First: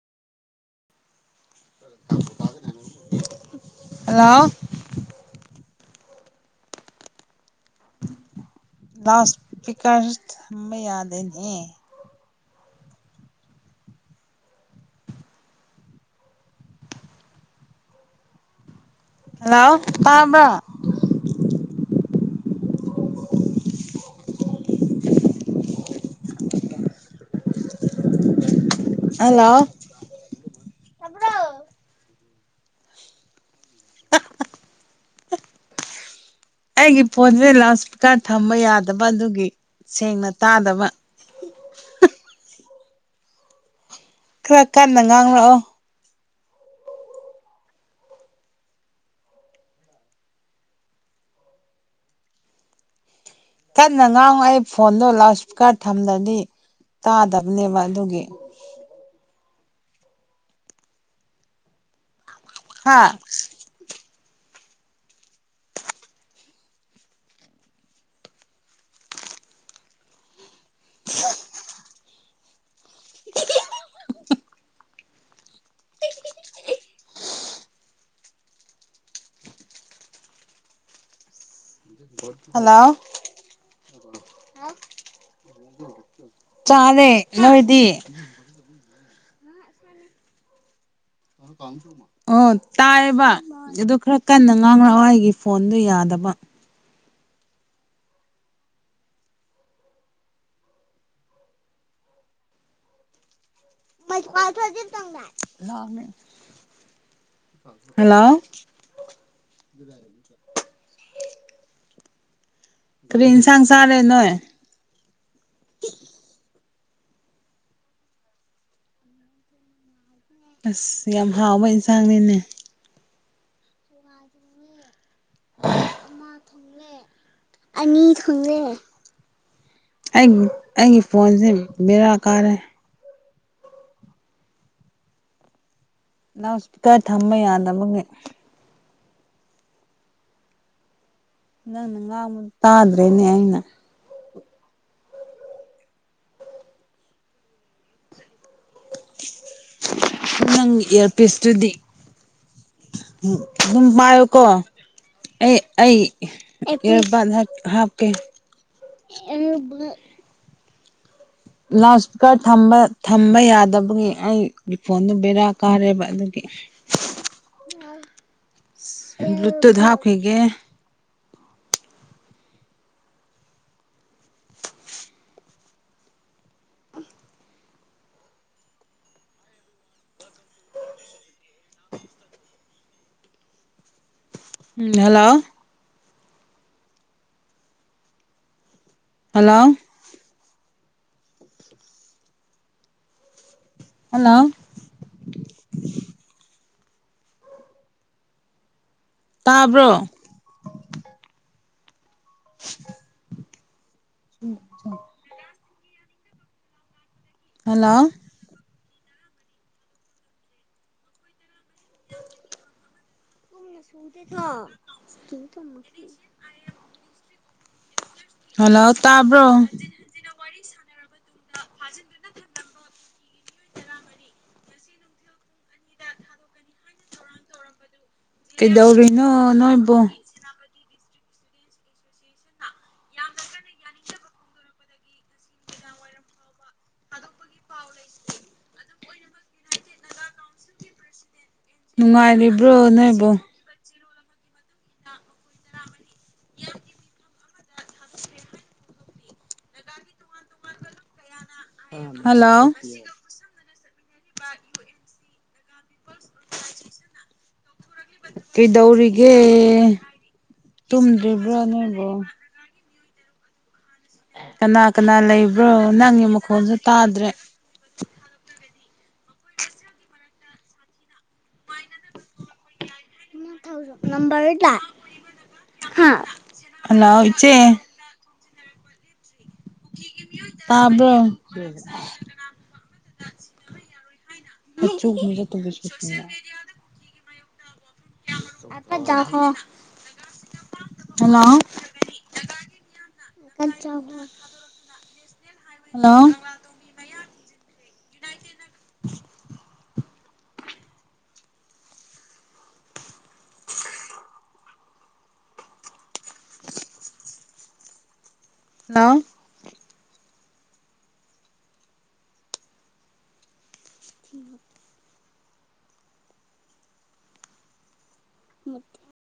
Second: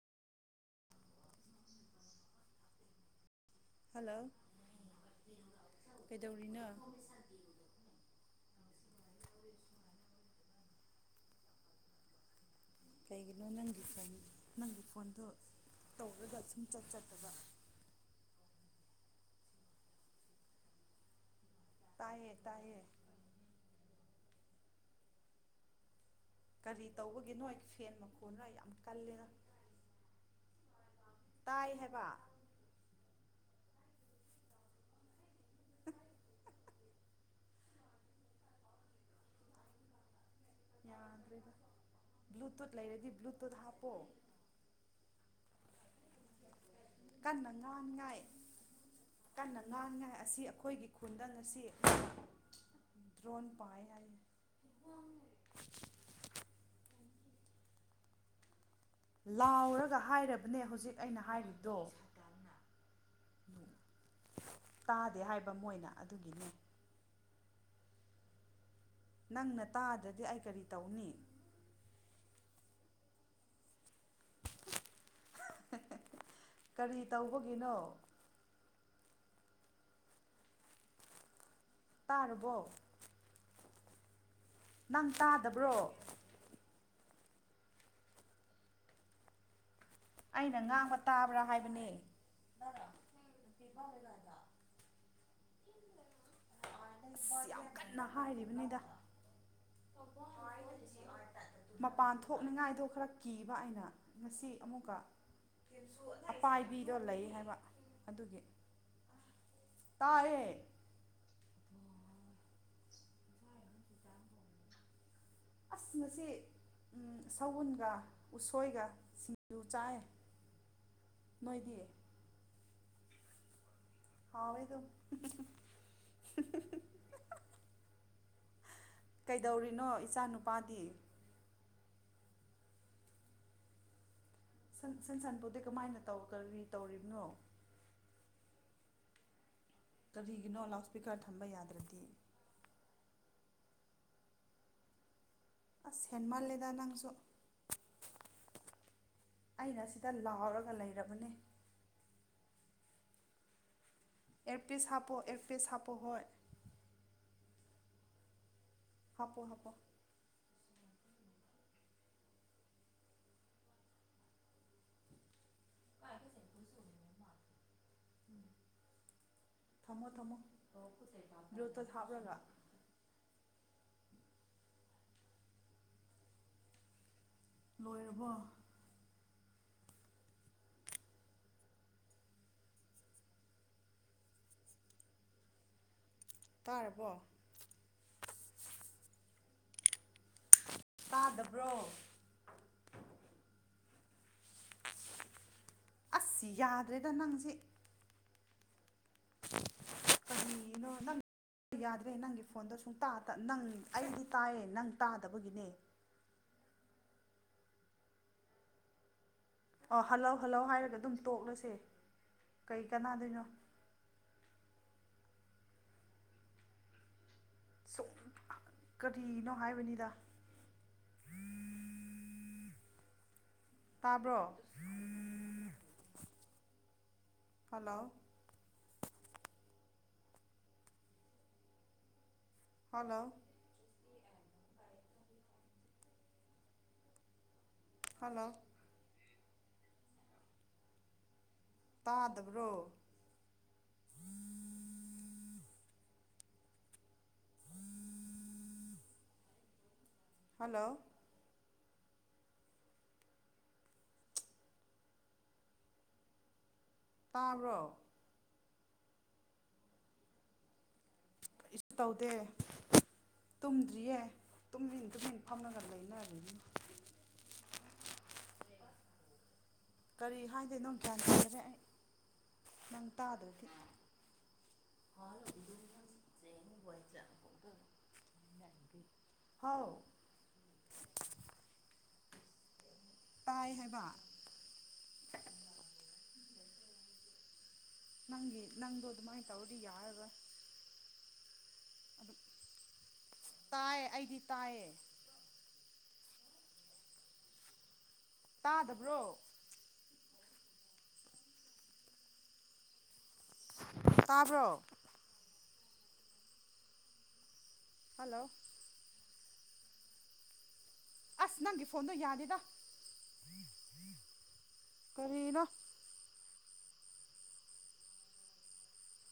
[inaudible] Hello hello ꯀꯩꯗꯧꯔꯤꯅꯣ [unintelligible] ꯌꯥꯗꯅꯤ ꯀꯩꯒꯤꯅꯣ ꯅꯪꯒꯤ ꯐꯣꯟ ꯅꯪꯒꯤ ꯐꯣꯟꯗꯣ ꯇꯧꯔꯒ ꯁꯨꯝ ꯆꯠ ꯆꯠꯇꯕ ꯍꯜꯂꯣ ꯇꯥꯕ꯭ꯔꯣ ꯇꯥꯌꯦ ꯇꯥꯌꯦ ꯀꯔꯤ ꯇꯧꯕꯒꯤꯅꯣ ꯐꯦꯟ ꯃꯈꯣꯟꯅ ꯌꯥꯝ ꯀꯂꯅ ꯍꯜꯂꯣ ꯇꯥꯏ ꯍꯥꯏꯕ ꯑꯩꯒꯤ ꯄꯣꯟꯠꯁꯦ ꯂꯥꯎꯗ ꯏꯁꯄꯤꯀꯥꯔ ꯊꯝꯕ ꯌꯥꯗꯕ ꯑꯗꯨꯒꯤ ꯁꯦꯡꯅ ꯇꯥꯗꯕ [inaudible] ꯂꯩꯗꯤ ꯕ꯭ꯂꯨꯇꯨꯠ ꯍꯥꯄꯣ ꯈꯔ ꯀꯟꯅ ꯉꯥꯡꯂꯛꯑꯣ ꯀꯟꯅ ꯉꯥꯡꯉꯥꯏ ꯀꯟꯅ ꯉꯥꯡꯉꯥꯏ ꯑꯁꯤ ꯑꯩꯈꯣꯏꯒꯤ ꯈꯨꯟꯗ ꯉꯁꯤ ꯗ꯭ꯔꯣꯟ ꯄꯥꯏ ꯀꯟꯅ ꯍꯥꯏ ꯉꯥꯡ ꯑꯩ ꯐꯣꯟꯗꯣ ꯂꯥꯎꯠ ꯏꯁꯄꯤꯀꯔ ꯊꯝꯗ꯭ꯔꯗꯤ ꯇꯥꯗꯕꯅꯦꯕ ꯑꯗꯨꯒꯤ ꯂꯥꯎꯔꯒ ꯍꯥꯏꯔꯕꯅꯦ ꯍꯧꯖꯤꯛ ꯑꯩꯅ ꯍꯥꯏꯔꯤꯕꯗꯣ ꯍꯥꯥ ꯇꯥꯗꯦ ꯍꯥꯏꯕ ꯃꯣꯏꯅ ꯑꯗꯨꯒꯤꯅꯤ ꯅꯪꯅ ꯇꯥꯗ꯭ꯔꯗꯤ ꯑꯩ ꯀꯔꯤ ꯇꯧꯅꯤ [unintelligible] [unintelligible] ꯀꯔꯤ ꯇꯧ ꯕꯒꯤꯅꯣ ꯇꯥꯔꯕꯣ ꯍꯜꯂꯣ ꯑ [unintelligible] ꯅꯪ ꯇꯥꯗꯕ꯭ꯔꯣ ꯆꯥꯔꯦ ꯅꯣꯏꯗꯤ ꯑꯩꯅ ꯉꯥꯡꯕ ꯇꯥꯕ꯭ꯔꯥ ꯍꯥꯏꯕꯅꯦ ꯑꯣ ꯇꯥꯏꯌꯦꯕ ꯑꯗꯨ ꯈꯔ ꯀꯟꯅ ꯉꯥꯡ ꯂꯛꯑꯣ ꯑꯩꯒꯤ ꯐꯣꯟꯗꯨ ꯌꯥꯗꯕ ꯑꯁ ꯌꯥꯝ ꯀꯟꯅ ꯍꯥꯏꯔꯤꯕꯅꯤꯗ ꯃꯄꯥꯟ ꯊꯣꯛꯅꯤꯡꯉꯥꯏꯗꯣ ꯈꯔ ꯀꯤ ꯕ ꯑꯩꯅ ꯉꯁꯤ ꯑꯃꯨꯛꯀ ꯑꯄꯥꯏꯕꯤꯗꯣ ꯂꯩ ꯍꯥꯏꯕ ꯍꯜꯂꯣ ꯑꯗꯨꯒꯤ ꯇꯥꯔꯦ ꯀꯔꯤ ꯏꯟꯁꯥꯡ ꯆꯔꯦ ꯅꯣꯏ ꯑꯁ ꯉꯁꯤ ꯁꯎꯟꯒ ꯎꯁꯣꯏꯒ ꯁꯤꯡꯖꯨ ꯆꯥꯏ ꯑꯁ ꯌꯥꯝ ꯍꯥꯎꯕ ꯅꯣꯏꯗꯤ ꯏꯟꯁꯥꯡꯅꯤꯅꯦ ꯍꯥꯎꯋꯦ ꯑꯗꯨꯝ ꯃꯥ ꯊꯨꯡꯂꯦ ꯑꯅꯤ ꯊꯨꯡꯂꯦ ꯀꯩꯗꯧꯔꯤꯅꯣ ꯏꯆꯥ ꯅꯨꯄꯥꯗꯤ ꯐꯣꯟꯁꯦ ꯕꯦꯔꯥ ꯀꯥꯔꯦ ꯁꯟꯁꯥꯟꯄꯣꯠꯇ ꯀꯃꯥꯏꯅꯦ ꯂꯥꯎꯏꯁ꯭ꯄꯤꯀꯔ ꯊꯝꯕ ꯌꯥꯗꯕꯒꯤ ꯀꫪꯤꯒꯤ ꯅꯣ ꯂꯥꯎꯁ ꯅꯪ ꯅ ꯉꯥꯡꯕꯗꯣ ꯇꯥꯗ꯭ ꯔꯦꯅꯦ ꯑꯩꯅ ꯑꯁ ꯍꯦꯟꯃꯟꯂꯦꯗ ꯅꯪꯁꯨ ꯑꯩꯅ ꯁꯤꯗ ꯂꯥꯎꯔꯒ ꯂꯩꯔꯕꯅꯦ ꯎꯝ ꯎ ꯎꯝ ꯄꯥꯏꯌꯨꯀꯣ ꯑꯦꯌꯔꯄꯤꯁ ꯍꯥꯞꯄꯣ ꯑꯩ ꯑꯦꯌꯔꯄꯤꯁ ꯍꯥꯞꯄꯣ ꯑꯩ ꯍꯣꯏ ꯏ ꯏꯌꯔ ꯄꯥꯠ ꯍꯥꯞ ꯍꯥꯞꯀꯦ ꯍꯥꯞꯄꯣ ꯍꯥꯞꯄꯣ ꯑꯦꯕꯨ ꯂꯥꯎꯠ ꯏꯁꯄꯤꯀꯔꯝꯕ ꯊꯝꯕ ꯌꯥꯗꯕꯒꯤ ꯑꯩꯒꯤ ꯐꯣꯟꯗꯨ ꯕꯦꯔꯥ ꯀꯥꯔꯦꯕ ꯑꯗꯨꯒꯤ ꯁꯤꯁ ꯕ꯭ꯂꯨꯇꯨꯠ ꯍꯥꯞꯈꯤꯒꯦ ꯇꯨꯠ ꯍꯥꯞꯂꯒ ꯂꯣꯏꯔꯕꯣ ꯎꯝ ꯍꯜꯂꯣ ꯇꯥꯔꯕꯣ ꯍꯜꯂꯣ ꯇꯥꯗꯕ꯭ꯔꯣ ꯍꯜꯂꯣ ꯑꯁ ꯌꯥꯗ꯭ꯔꯦꯗ ꯅꯪꯁꯤ ꯇꯥꯕ꯭ꯔꯣ ꯌꯥꯗ ꯅꯪꯒꯤ ꯐꯣꯟꯗꯣ ꯁꯨꯡ ꯇ ꯅꯪ ꯑꯩꯗꯤ ꯇꯥꯏꯌꯦ ꯅꯪ ꯇꯥꯗꯕꯒꯤꯅꯦ ꯍꯜꯂꯣ ꯑꯣ ꯍꯜꯂꯧ ꯍꯜꯂꯧ ꯍꯥꯏꯔꯒ ꯑꯗꯨꯝ ꯇꯣꯛꯂꯁꯦ ꯀ ꯅ ꯗꯥꯏꯅꯣ [inaudible] ꯁꯨꯝ ꯍꯜꯂꯣ ꯇꯥꯕ꯭ꯔꯣ ꯀꯔꯤꯅꯣ ꯍꯥꯏꯕꯅꯤꯗ ꯇꯥꯕ꯭ꯔꯣ ꯍꯜꯂꯣ ꯀꯩꯗꯧꯔꯤꯅꯣ ꯅꯣꯏ ꯏꯕꯣ ꯍꯜꯂꯣ ꯍꯜꯂꯣ ꯇꯥꯗꯕ꯭ꯔꯣ ꯅꯨꯡꯉꯥꯏꯔꯤꯕ꯭ꯔꯣ ꯅꯣꯏꯕꯨ [inaudible] ꯍꯜꯂꯣ ꯍꯜꯂꯣ ꯇꯥꯔꯕ꯭ꯔꯣ ꯀꯩꯗꯧꯔꯤꯒꯦ ꯇꯨꯝ ꯗꯕ꯭ꯔ ꯔꯤꯕꯣ ꯇꯨꯡꯒꯤ ꯀꯅꯥ ꯀꯅꯥ ꯂꯩꯕ꯭ꯔꯣ ꯅꯪꯒꯤ ꯂꯩꯅꯔꯤꯅꯤ ꯃꯈꯣꯟꯜꯁꯨ ꯇꯥꯗ꯭ꯔꯦ ꯀꯔꯤ ꯍꯥꯏꯗꯣꯏ ꯅꯅꯨꯡ ꯀ꯭ꯌꯥꯟ ꯇꯥꯗꯦ ꯑꯩ ꯅꯪ ꯇꯥꯗ꯭ꯔꯗꯤ ꯖ ꯅꯝꯕꯔ ꯍꯂꯑꯣꯁꯦ ꯒꯤ ꯇꯕ ꯑ ꯇꯥꯏ ꯍꯥꯏꯕ ꯆꯁ ꯇꯁ ꯅꯪꯒꯤ ꯅꯪꯗꯣ ꯑꯗꯨꯃꯥꯏꯅ ꯇꯧꯔꯤ ꯌꯥꯔꯒ ꯍꯜꯂꯣ ꯑꯗꯨ ꯇꯥꯏ ꯑꯩꯗꯤ ꯇꯥꯏꯌꯦ ꯍꯜꯂꯣ ꯇꯥꯗꯕ꯭ꯔꯣ ꯇꯥꯔꯕ꯭ꯔꯣ ꯍꯜꯂꯣ ꯍꯦꯜꯂꯣ ꯑꯁ ꯅꯪꯒꯤ ꯐꯣꯟꯗꯣ ꯌꯥꯗꯦꯗ [unintelligible] ꯀꯔꯤꯅꯣ? ꯃ [inaudible]